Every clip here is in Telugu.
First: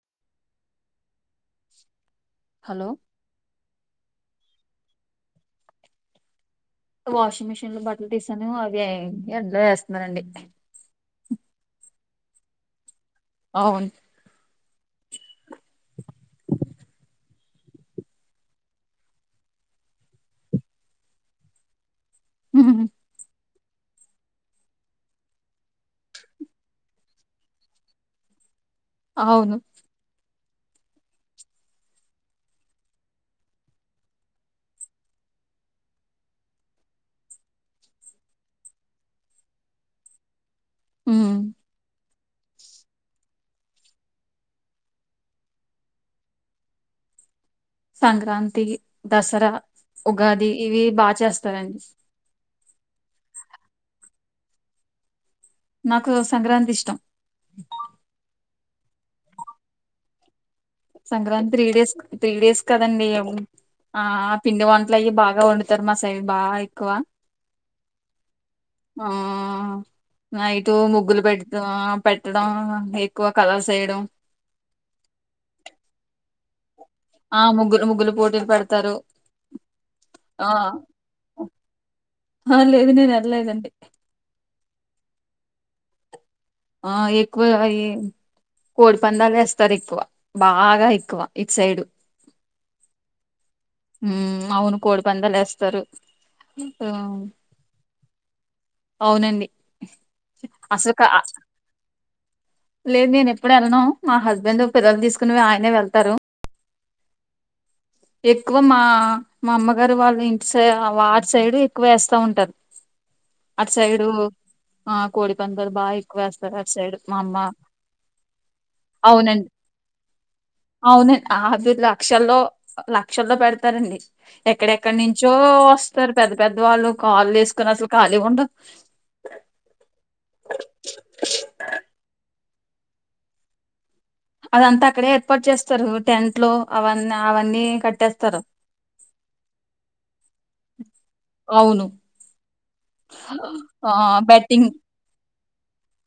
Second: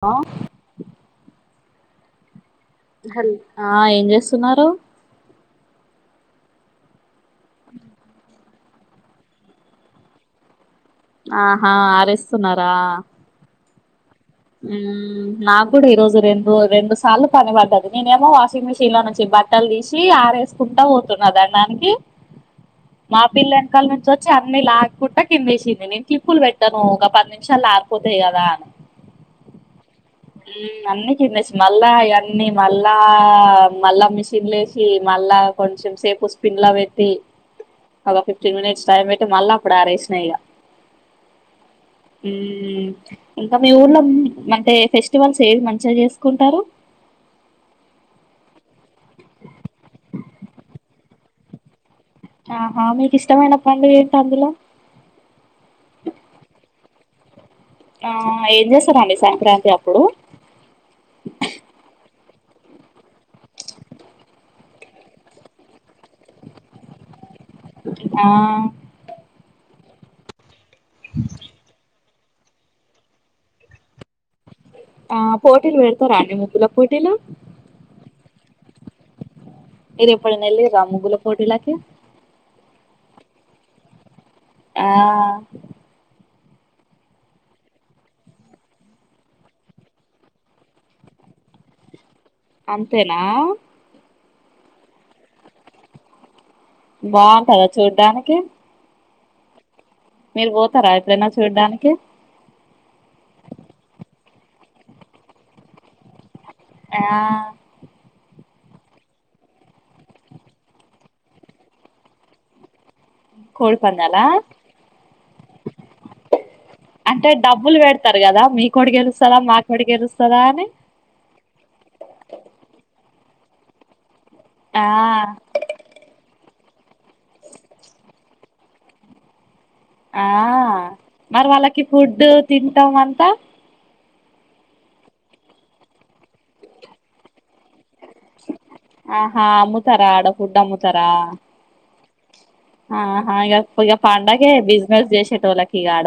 లో హలో హ ఆ ఏం చేస్తున్నారు వాషింగ్ మిషిన్ లో బట్టలు తీసాను అవి ఎండలో వేస్తున్ననండి ఆహా ఆరేస్తున్నారా అవున్ నాకు కూడా ఈ రోజు రెండు రెండు సార్లు పని పడ్డది నేనేమో వాషింగ్ మిషిన్ లో నుంచి బ బట్టలు తీసి ఆరేసుకుంటా పోతున్న దండానికి ఉహుహు. మా పిల్ల కల నుంచి వచ్చి అన్ని లాకుంట కిందేసింది నేను క్లిప్పులు పెట్టాను ఒక పది నిమిషాల్ల ఆరిపోతాయి కదా అని అవును మ్ అన్ని కిందేసిం మళ్ళా అవన్నీ మళ్ళా మళ్ళా మిషన్ లేసి మ ళ్ళ కొంచెం సేపు స్పీన్లా పెట్టి ఒక ఫిఫ్టీన్ మినిట్స్ టైం పెట్టి మళ్ళా అప్పుడు ఆరేసినా ఇగ మ్ మ్ ఇంక మీ ఊర్లో అంటే ఫెస్టివల్స్ ఏవి మంచిగా చేసుకుంటారు సంక్రాంతి దసరా ఉగాది ఇవి బాగా చేస్తారండి ఆహా మీకు ఇష్టమైన పండుగ ఏంటి అందులో నాకు సంక్రాంతి ఇష్టం ఆ ఏం చేస్తారండి సంక్రాంతి అప్పుడు Sankranti three days three days కదండి ఆ పిండి వంటలు అయి బాగా వండుతారు మా సైడ్ బాగా ఎక్కువ ఆ నైట్ ముగ్గులు పెడ్త్తు ఆ పెట్టడం ఎక్కువ కలర్స్యడం ఆ పోటీలు పెడుతారా అండి ముగ్గుల పోటీలు ఆ ముగ్గులు ముగ్గులు పోటీలు పెడుతారు మీరు ఎప్పుడన్నా ఎల్లిర్ర ముగ్గుల పోటీలకి ఆ లేదు నేను వెళ్ళలేదండి ఆ ఆ ఎక్కువే [unintelligible] కోడి పందాలు వేస్తారు ఎక్కువ బాగ ఎక్కువ ఇటు సైడు అంతేన ఉ అవును కోడి పందాలు వేస్తారు ఆ, బాగుంటయ చూడటానికి అవునండి మీరు పోతార అసలు క- ఎక్కడైన చూడ్డటనికి లేదు నేను ఎప్పుడు వెళ్ళను మా హస్బెండ్ పిల్లలు తీసుకుని ఆయనే వెళ్తారు ఆ ఎక్కువ మా మా అమ్మగారు వాళ్ళు ఇంటి సై వారి సైడ్ ఎక్కువ వేస్తా ఉంటారు అటు కోల్ సైడు పందాల ఆ కోడి పందాలు బాగా ఎక్కువ వేస్తారు అటు సైడ్ మా అంటే అమ్మ డబ్బులు పెడతారు కదా మీ కొడిర్ గెలుస్తాద అవునండి మా డి గెలుస్తాద అని అవునండి [unintelligible] లక్షల్లో లక్షల్లో పెడతారండి ఆ ఎక్కడెక్కడి నుంచో వస్తారు పెద్ పెద్దవాళ్ళు కాళ్ళు చేసుకొని అసలు ఖాళీ [unintelligible] ఆ మరి వాళ్ళకి ఫుడ్డు తింటాం అంత అదంతా అక్కడే ఏర్పాటు చేస్తారు టెంట్ లో అవన్నీ అవన్నీ క ఆహా అమ్ముతార ఆడ ఫుడ్ అమ్ముతార అవును ఆ ఇగ ఆ ఇగ పండగే బెట్టింగ్ బిజినెస్ చేసేటోల్లకి ఆడ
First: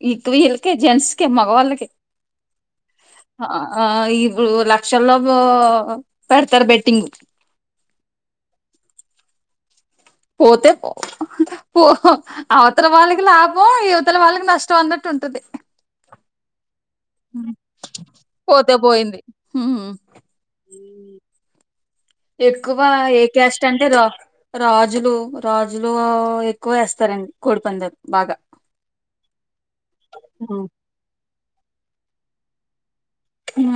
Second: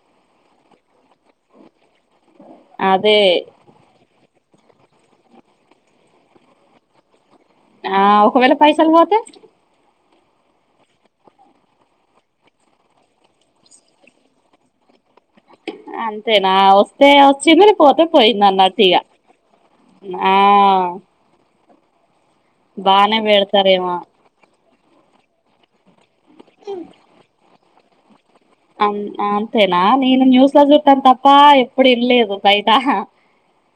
[unintelligible] వీళ్ళకే జెంట్స్కే మగవాళ్ళకే అదే ఆ లక్షల్లో పెడతారు బెట్టింగ్ ఆ ఒకవేళ పైసలు పోతే పోతే పో అవతల వాళ్ళకి లాభం ఇవతల వాళ్ళకి నష్టం అంన అంతేన వస్తే వచ్చింది పోతే పోయింది పోతే అన్నటు ఇగ పోయింది ఉమ్ ఆ ఎక్కువ బానే ఏ క్యాస్ట్ అంటే పెడతారేమో ర రాజులు రాజులు ఎక్కువ వేస్తారండి కోడిపందాలు బాగ అంతేనా నేను న్యూస్ లో ఉమ్. చుట్టమ్ తప్ప ఎప్పుడు ఇన్లేదు [unintelligible]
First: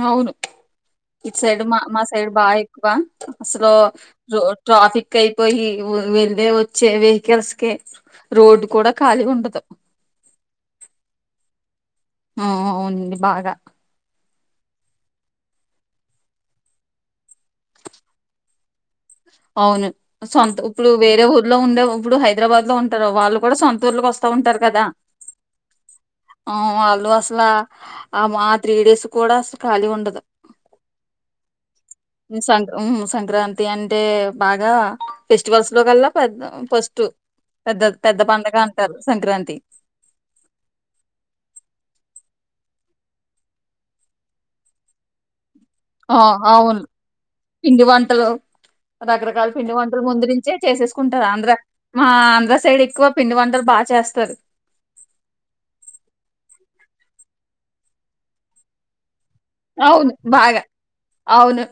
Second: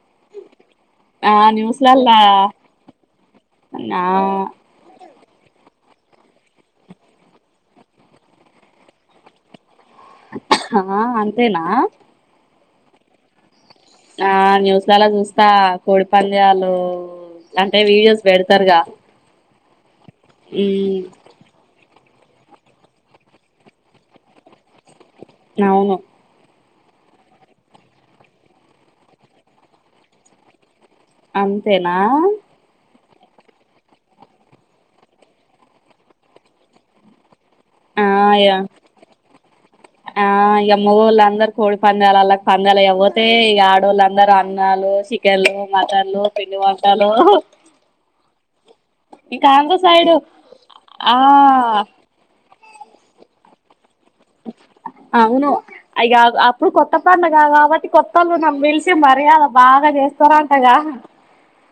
అవును ఇటు సైడ్ మా మా న్యూస్లల్లా సైడ్ బాగా ఎక్కువ అసలు ఆ ట్రాఫిక్ అయిపోయి వెళ్ళే వచ్చే వెహికల్స్ కి రోడ్ కూడ ఖాళీ ఉండదు ఆ అంతేన ఆ అవునండి బాగ ఆ న్యూస్లల చూస్త కోడి పంద్యాలు అంటే వీడియోస్ పెడతారుగ అవును సొంత ఇప్పుడు వేరే ఊర్లో ఉండే ఇప్పుడు హైదరాబాద్ లో ఉంటారు వాళ్ళు కూడ సొంత ఊర్కి వస్తా ఉంటారు కదా అవును ఆ వాళ్ళు అసలు ఆమ త్రీ డేస్ కూడ అసలు ఖాళీ ఉండదు అంతేన సం సంక్రాంతి అంటే బాగ ఫెస్టివల్స్ లో కల్ల పెద్ద ఫస్ట్ పెద్ద ఆ పెద్ద ఇగ పండగ అంటారు సంక్రాంతి ఆ మగోళ్ళ అందరు కోడి పందాలు పందలు ఇవ్వోతే ఈ ఆడోళ్ళ అందరూ అన్నాలు చికెన్లు ఆ మటన్లు పిండి అవును వంటలు పిండి వంటలు ఇంకా రకరకాల పిండి ఆంధ్ర వంటలు సైడు ముందునుంచే ఆ చేసేసుకుంటారు అంద్ర మా అంద సైడ్ ఎక్వ పిండి వంటలు బాగా చేస్తా అవును అ అప్పుడు కొ కొత్త పండుగ కాబట్టి కొత్తళ్ళు పిలిచి మర్యాద బాగా అవును బాగా చేస్తారంటగా అవును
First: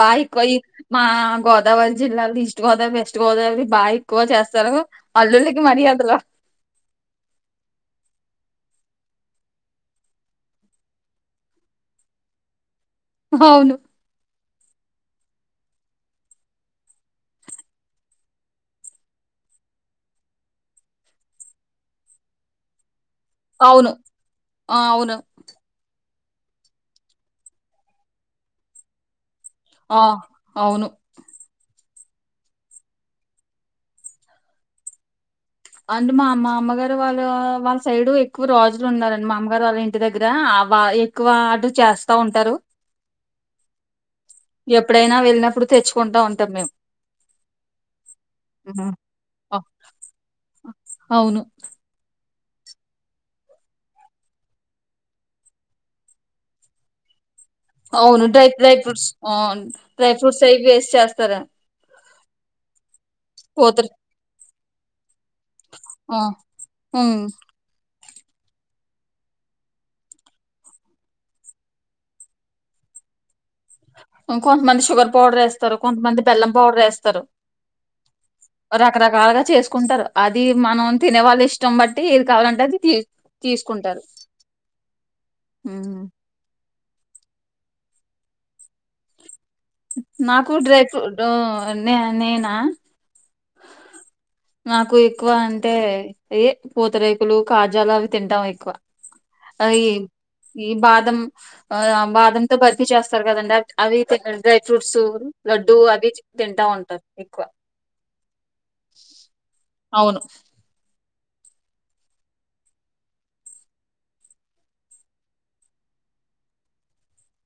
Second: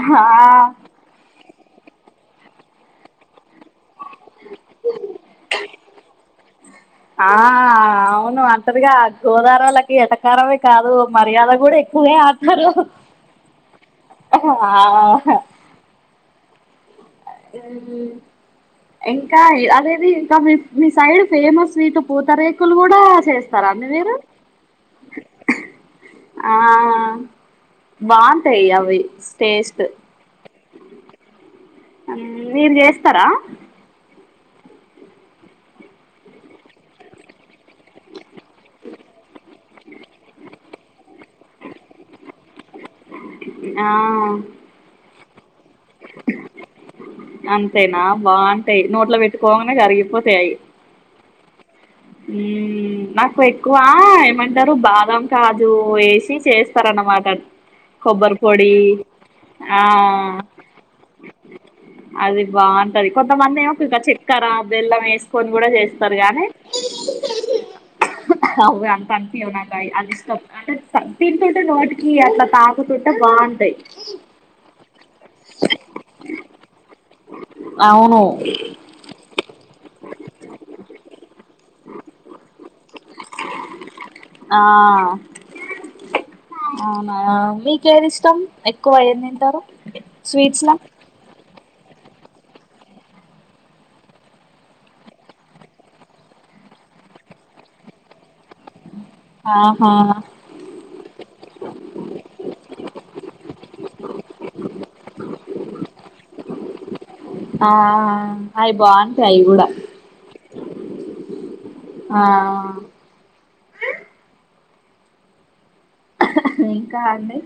బాయికియి ఆ మా గ గోదవరి జిలా లో ఇస్ట్ గోదావరి వెస్ట్ గోదావరి బాగా ఎక్కువ చేస్తారు అల్లులికి మర్యాదలు అంటారుగా గోదారోలకి ఎటకారమే కాదు మర్యాద కూడా ఎక్కువే అంటారు అవును ఆ అదేలే ఇంకా అదేది ఇంకా మీ మీ సైడ్ ఫేమస్ స్వీట్ పూతరేకులు కూడా చేస్తారా అండి అవును మీరు ఆ అవును ఆ బాగుంటాయి అవి టేస్ట్ ఆ అవును మీరు చేస్తార అండ్ మా మామగారు వాళ్ళ వాళ్ళ సైడ్ ఎక్కువ రాజులు ఉన్నారండి మా అమ్మ ారు వాళ్ళ ఇంటి దగ్గర ఎక్కువ అటు చేస్తా ఉంటారు ఆ ఎప్పుడైనా వెళ్ళినప్పుడు తెచ్చుకుంటా ఉంటాం మేము అంతేనా బాగుంటాయి ఉహు. నోట్లో ఆ పెట్టుకోగానే కరిగిపో అవును నాకు ఎక్కువ ఏమంటారు బాదం కాజు వేసి చేస్తార అన్నమాట అవును డ్రై డ్రై ఫ్రూట్స్ అవును ఆ డ్రై ఫ్రూట్స్ అవి వేసి చేస్తారు అది బాగుంటది కొంతమంది ఏమో పోతురు ఇక చక్కర బెల్లం వేసుకొని కూడా చేస్తారు గాని హ్మ్మ్ అవ అంత అనిపియ్యవు నాకు అది ఇష్టం అంటే తింటుంటే నోటికి అట్లా తాకు తుంటే బాగు ఇంకొంతమంది సుగర్ పౌడర్ వేస్థారు కొంతమంది బెల్లం పడర్ వేస్తారు అవును రకరకాలుగా కుంటారు అది మనం తినే వాళ్ళ ఇష్టం బట్టి ఏది కావాలంటే అది తీసుకుంటారు ఆ ఉమ్ అవునా మీకేది ఇష్టం ఎక్కువ ఏంది తింటారు నాకు స్వీట్స్ లా డ్రై ఫ్రూట్ నేనా నాకు ఎక్కువ అంటే ఏ పూతరేకులు కాజాలు అవి తింటాం ఎక్కువ అవి ఆహా ఈ బాదం బాదంతో బర్ఫీ చేస్తారు కదండి అ అవి డ్రై ఫ్రూట్స్ లడ్డుూ అవి తింటా ఉంటారు ఎక్కువ ఆ అవి బాగుంటాయి అవి కూడా అవును ఆ ఇంకాండి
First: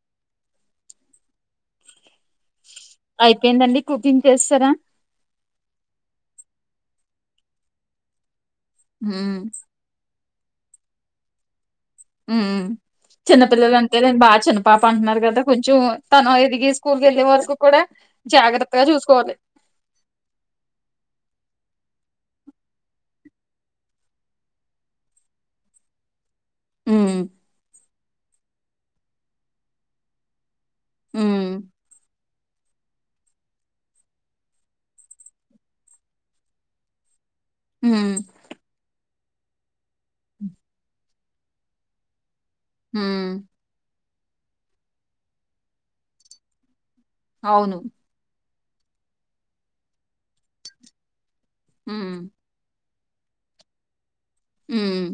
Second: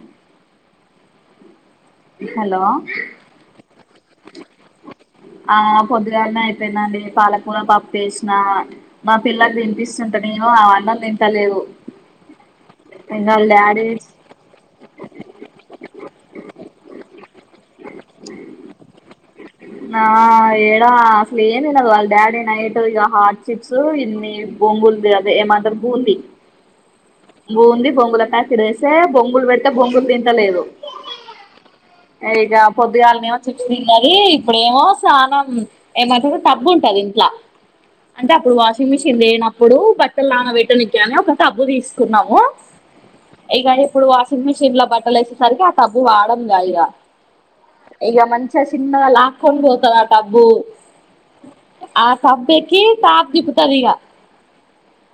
హలో అయిపోయిందండి కుకింగ్ చేసేసరా ఆ పొద్దుగానే అయిపోయిధండి పాలకూర పప్పు వేసిన మా ఉమ్ పిల్లలు తినిపిస్తుంది అంత నేను అన్నం తింటలేదు ఉమ్ ఉమ్ ఇంకా వాళ్ళ చిన్నపిల్లలు డాడీ అంతేలేండి బాగా చిన్న పాప అంటున్నారు కదా అ కొంచెం తను ఎదిగి స్కూల్ కి వెళ్ళే వరకు కూడా జాగ్రత్తగా చూసుకోవాలి నా ఏడా అసలు ఏమి తినదు వాళ్ళ డాడీ నైటు ఇక హాట్ చిప్స్ ఇన్ని బొంగుల్ ది అదే ఏ మాంటారు బూంది ఉమ్ బూంది బొంగుల ప్యాకెట్ తెస్తే బొంగులు పెడితే బొంగులు తింటలేదు ఉమ్ ఇక పొద్దుగాళ్ళనే ఏమో చిప్స్ తిన్నది ఇప్పుడేమో స్నానం ఏమంటూరు టబ్బు ఉంటది ఇంట్లా ఉమ్ అంటే అప్పుడు వాషింగ్ మిషిన్ లేనప్పుడు బట్టలు నానబట్టనికి అని ఒక డబ్బు తీస్త కున్నాము ఉమ్ ఇప్పుడు వాషింగ్ మిషన్ లో బట్టలు వేసేసరికి ఆ టబ్బు వాడంగా ఇగ అవును ఇక మంచి చిన్నగా లాగుకొని పోతది ఆ టబ్బు ఆ ఉమ్ టబ్బు ఎక్కి తాప్ తిపుతాదిగా హమ్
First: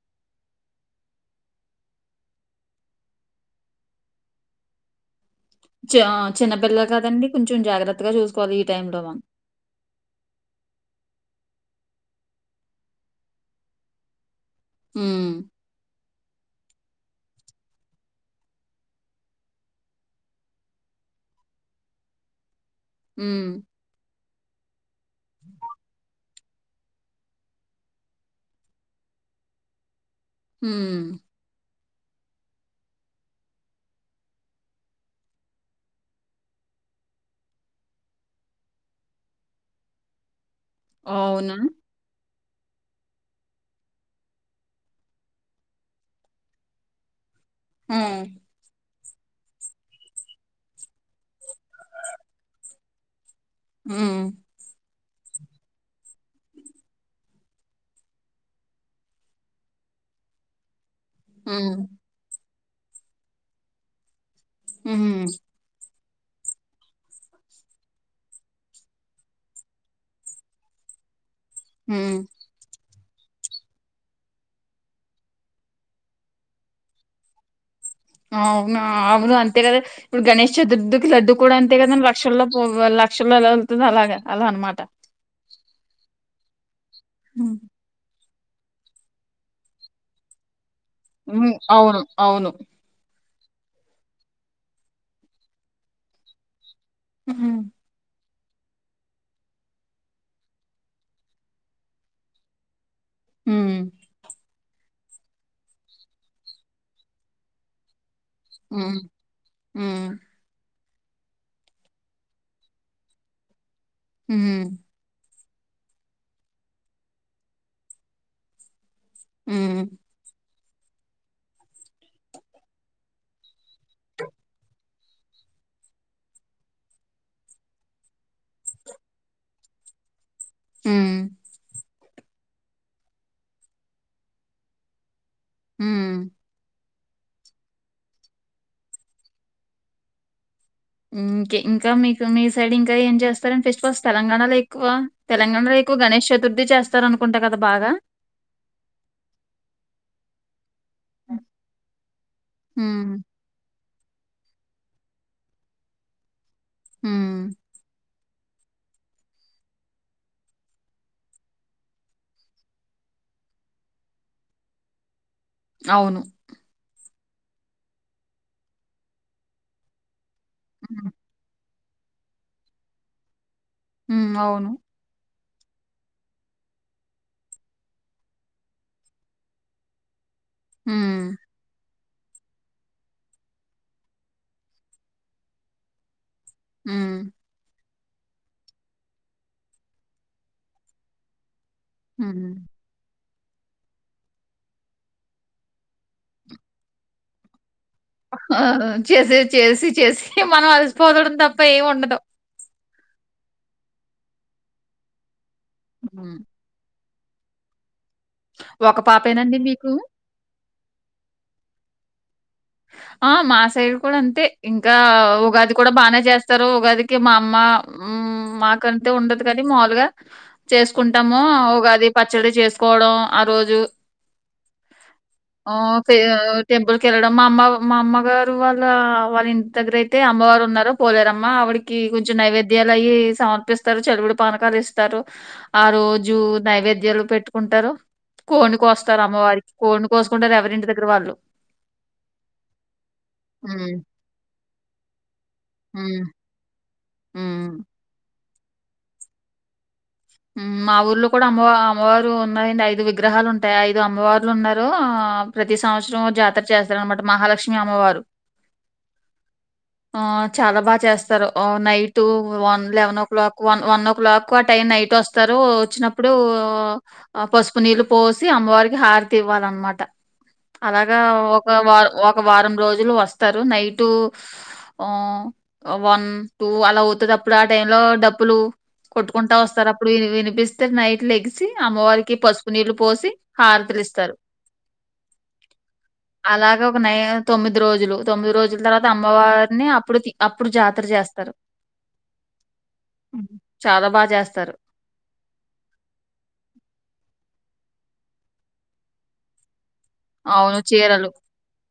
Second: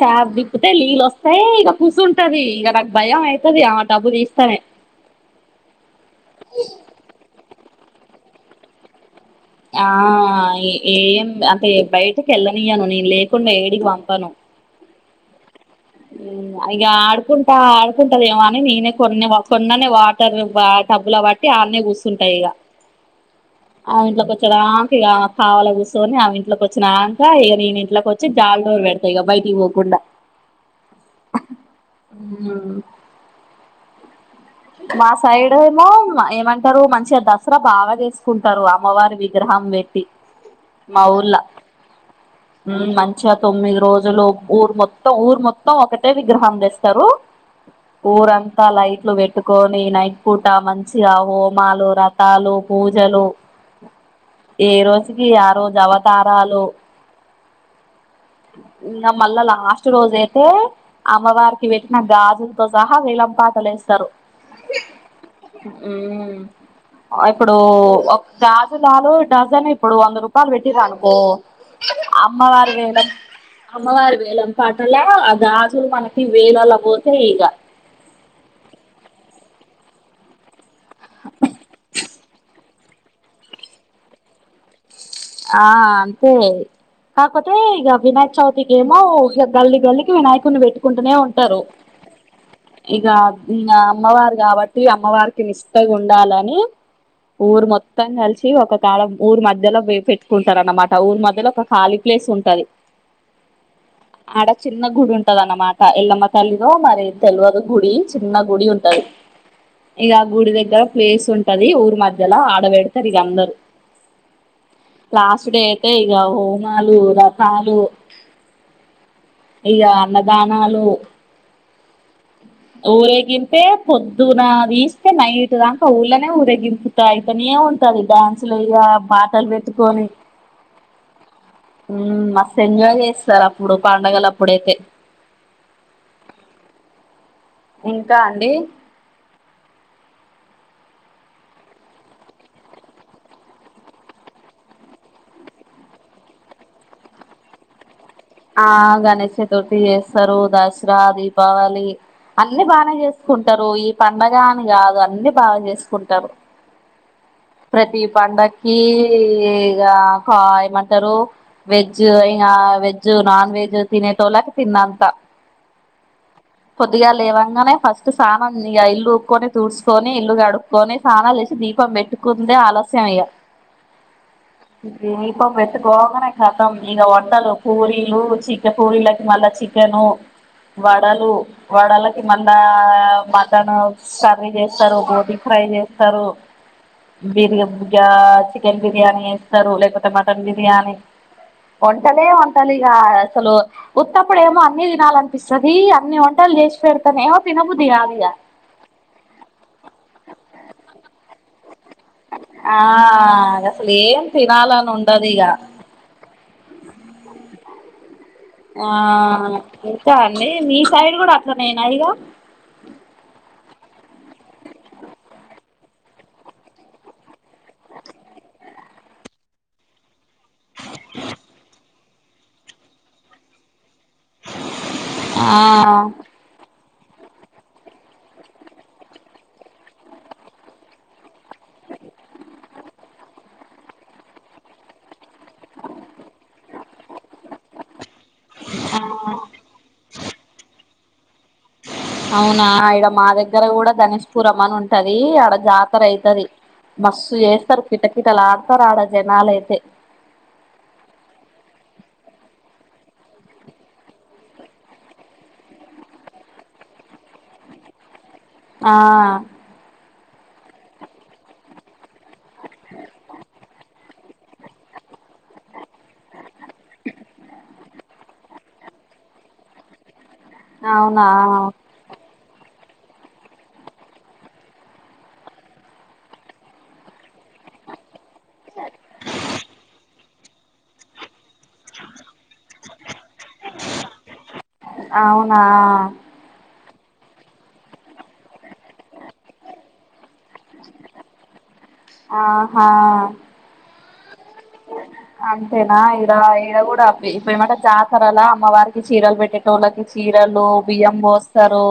ట్యాబ్ తిప్పితే నీళ్ళ వస్తాయి ఇక కుసుంటది ఇక నాకు భయం అవుతది ఆ టబ్బు తీస్తానే చా చిన్నపిల్ల కాదండి కొంచెం జాగ్రత్తగా చూసుకోవాలి ఈ టైమ్ లో మనం ఆ ఏం అంటే బయటకి వెళ్ళనియను నేను లేకుండా ఏడికి పంపాను హమ్ ఉమ్ ఇక ఆడుకుంటా ఆడుకుంటది ఏమో అని నేనే కొన్ని కొన్నానే వాటర్ బా టబ్బులో బట్టి ఆడన్నే కూర్స్తుంటా ఇక ఉమ్ ఆమె ఇంట్లోకి వచేదాక ఇక కావాల కూర్చొని ఆమె ఇంట్ ఇంట్లోకి వచ్చినాంక ఇక నేను ఇంట్లోకి వచ్చి జాడోరు పెడతా ఇక బయటికి పోకుండా హమ్ అమ్ మా సైడ్ ఏమో ఏమంటారు మంచిగా దసరా బాగా చేసుకుంటారు అమ్మవారి విగ్ర హం పెట్టి మా ఊర్లో అవునా ఉమ్ మంచిగా తొమ్మిది రోజులు ఊరు మొత్తం ఊరు మొత్తం ఒకటే విగ్రహం తేస్తారు హ్మ్ ఊరు అంతా లైట్లు పెట్ పెట్టుకొని నైట్ పూట మంచిగా హోమాలు వ్రాతలు పూజలు హ్మ్ ఏ రోజుకి ఆ రోజు అవతారాలు ఇంకా మళ్ళా లాస్ట్ రోజు అయితే అమ్మవారికి హ్మ్ పెట్టిన గాజులతో సహా వేలం పాటలు వేస్తారు హమ్ ఉమ్ ఇప్పుడు ఒక గాజులాలు డజన్ ఇప్పుడు వంద రూపాయలు పెట్టిరు అనుకో హ్మ్ అమ్మవారు వేలం అమ్మవారు వేలం పాటలో అ గాజులు మనకి వేలలో పోతాయి ఇక అవునా అవును అంతే కదా ఇప్పుడు గణేష్ చతుర్థికి లడ్డు కూడా అంతే కదా లక్షల్లో పో లక్షలో ఎలా వెల్తుందో అలాగ అలా అన్నమాట ఆ అంతే కాక పోతే ఇగ వినయక చవితికి ఏమో ఉల్లో గల్లి గల్లికి వినాయకుడిని పెట్టు కుంటూనే హ్మ్ ఉంటారు అవును అవును ఇక ఇంకా అమ్మవారు కాబట్టి అమ్మవారికి నిష్టగా ఉండాలని హ్మ్ ఊరు మొత్తం కలిసి సి ఒక కాలం ఊరి మధ్యలో పెట్టుకుంటారు అన్నమాట ఊరి మధ్యలో ఒక ఖాళీ ప్లేస్ ఉంటది హ్మ్ అడ చి చిన్న గుడి ఉంటది అన్నమాట ఎల్లమ్మ తల్లిదో మరి తెలువదు గుడి చిన్న గుడి హ్మ్ ఉంటది హ్మ్ ఇగ ఆ గుడి దగ్గర ప్లేస్ ఉంటది ఊరి మధ్యలో ఆడవేడతారు ఇగ అందరు హు లాస్ట్ డే అయితే ఇగ హోమాలు రథాలు ఇగ హ్మ్ అన్నదానాలు ఊరేగింపే పొద్దున తీస్తే నైట్ దాంక ఊళ్లనే ఊరేగింపుతా అయితనే ఉంటది డ్యాన్సులు ఇగ పాటలు పెట్టుకొని హ్మ్ హ్మ్ మస్తు ఎంజాయ్ చేస్తారు అప్పుడు పండగలప్పుడైతే హ్మ్ ఇంకా అండి ఇంక ఇంకా మీకు మీ సైడ్ ఇంకా ఏం చేస్తారంటే ఫెస్టివల్స్ తెలంగాణలో ఎక్కువ తెలంగాణ ఎక్కువ గణేష్ చతుర్థి చేస్తారనుకుంటా కదా బాగా ఆ గణష్ చతుర్థి చేస్తారు దస్ స్రా దీపావళి అన్ని బానే హ్మ్ చేసుకుంటారు ఈ పండగా అని కాదు అన్ని బాగా చేసుకుంటారు హ్మ్ ప్రతి పండక్కి ఇగా కా ఏమంటారు వెజ్ ఇగ వెజ్ జ్ నాన్ వెజ్ తినెటోల్లకు తిన్నంత అవును పొద్దుగా లేవంగానే ఫస్ట్ సానం ఇ ఇల్లు ఉక్కొని తూడ్సుకొని ఇల్లు కడుక్కకొని సానాలు చేసి దిప్ పం పెట్టుకుందే ఆలస్యయం ఇగ ఉ అవును దీపం పెట్టుకొంగనే కతం ఇగ వంటలు పూరీలు చికె పూరీకి మళ్ళా చికెను హ్మ్ వడలు మళ్ళ వడలక్ కి మళ్ళ మటన్ కర్రీ చేస్తారు బోటి ఫ్రై చేస్తారు హ్మ్ మీర్ చెప్ ఇగ చికెన్ బిర్యానీ చేస్తారు లేపోతే మటన్ బిర్యానీ వంటలే వం హ్మ్. అసలు ఉత్తప్పుడేమో అన్ని తినాలనిపిస్తది అన్ని వంటలు చేసి పెడతనేమో తినబుద్ ఆ చేసే చేసి చేసి మనం అలసిపోదడం తప్ప ఏమి ఉండదు ఆ అది అసలు ఏం తినాలని ఉండదు ఇగ హ్ ఆ ఒక పాపేనండి మీకు? ఇంకా అండి మీ సైడ్ కూడా అట్లానేనా ఇగ ఆ మా సైడ్ కూడా అంతే ఇంకా ఉగాది కూడా బానే చేస్తారు ఉగాదికి మా మ్మా మాకంటే ఉండదు కానీ మాములుగా చేసుకుంటాము ఉగాది పచ్చడి చేసుకోవడం ఆ రోజు ఆ పే టెంపుల్ కెళ్ళడం మా అమ్మ మా అమ్మగారు వాళ్ళ వాళ్ళ ఇంటి దగ్గర అయితే అమ్మగారు ఉన్నారు పోలేరమ్మ ఆవిడికి కొంచెం నైవేద్యాలు అయ్యి సమర్పిస్తారు చెలువుడు పానకాలు ఇస్తారు ఆ రోజు నైవేద్యాలు పెట్టుకుంటారు కోడి కోస్తారు అమ్మవారికి కోడిని కోసుకుంటారు ఎవరి ఇంటి దగ్గర వాళ్ళు అవునా ఇడ మా దగ్గర కూడా ఉమ్, ధనుష్పురం అని ఉంటది ఆడ జాతర ఉమ్, అయితది మస్సు ఉమ్. చేస్తారు కిట కటలు ఆడతారు ఆడ జనాలయితే ఉమ్, మా ఊర్లో కూడా అమ్మవ అమ్మవారు ఐదు విగ్రహాలు ఉంటాయి ఐదు అమ్మవారులు ఉన్నారు ఆ ప్రతి సంవత్సరం జాతర చేస్తారు అనమాట మహ లక్ష్మీ అమ్మవారు ఆ ఆ చాలా బాగా చేస్తారు night one eleven o'clock one o'clock ఆ టైం నైట్ ఇటోస్తారు వచ్చినప్పుడు ఆ పసుపు నీళ్ళు పోసి అమ్మవారికి హారతివ్వాలిన్నమాట అలాగా అవునా ఒక వారం ఒక వారం రోజు లు వస్తారు నైట్ ఆ వన్ టు అలా అవుతది అప్పుడు ఆ టైమ్ లో డ ప్పులు కొట్టుకుంటా వస్తారు అప్పుడు వినిపిస్తే నైట్ లెగిసి అమ్మవారికి పసు నీళ్లు పోసి హారతులి ఇస్తారు అవునా అలాగే ఒక నై తొమ్మిది రోజులు తొమ్మిది రోజుల తర్వాత అమ్మవారిని అప్పుడుకి అప్పుడు జాతర చేస్తారు ఆహా ఉమ్. చాలా బా చేస్తారు. అంతేనా ఇడ ఇడ కూడా అబ్బి ఏమంట జాతర అలా అమ్మవారికి చీరలు పెట్టేటోళ్ళకి చీరలు అవును బియ్యం చీరలు. బోస్తరు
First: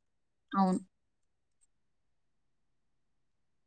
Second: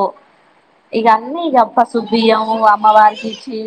అవును. ఇగ అన్ని ఇగ పసుపు బియ్యం అమ్మ వారికి చీ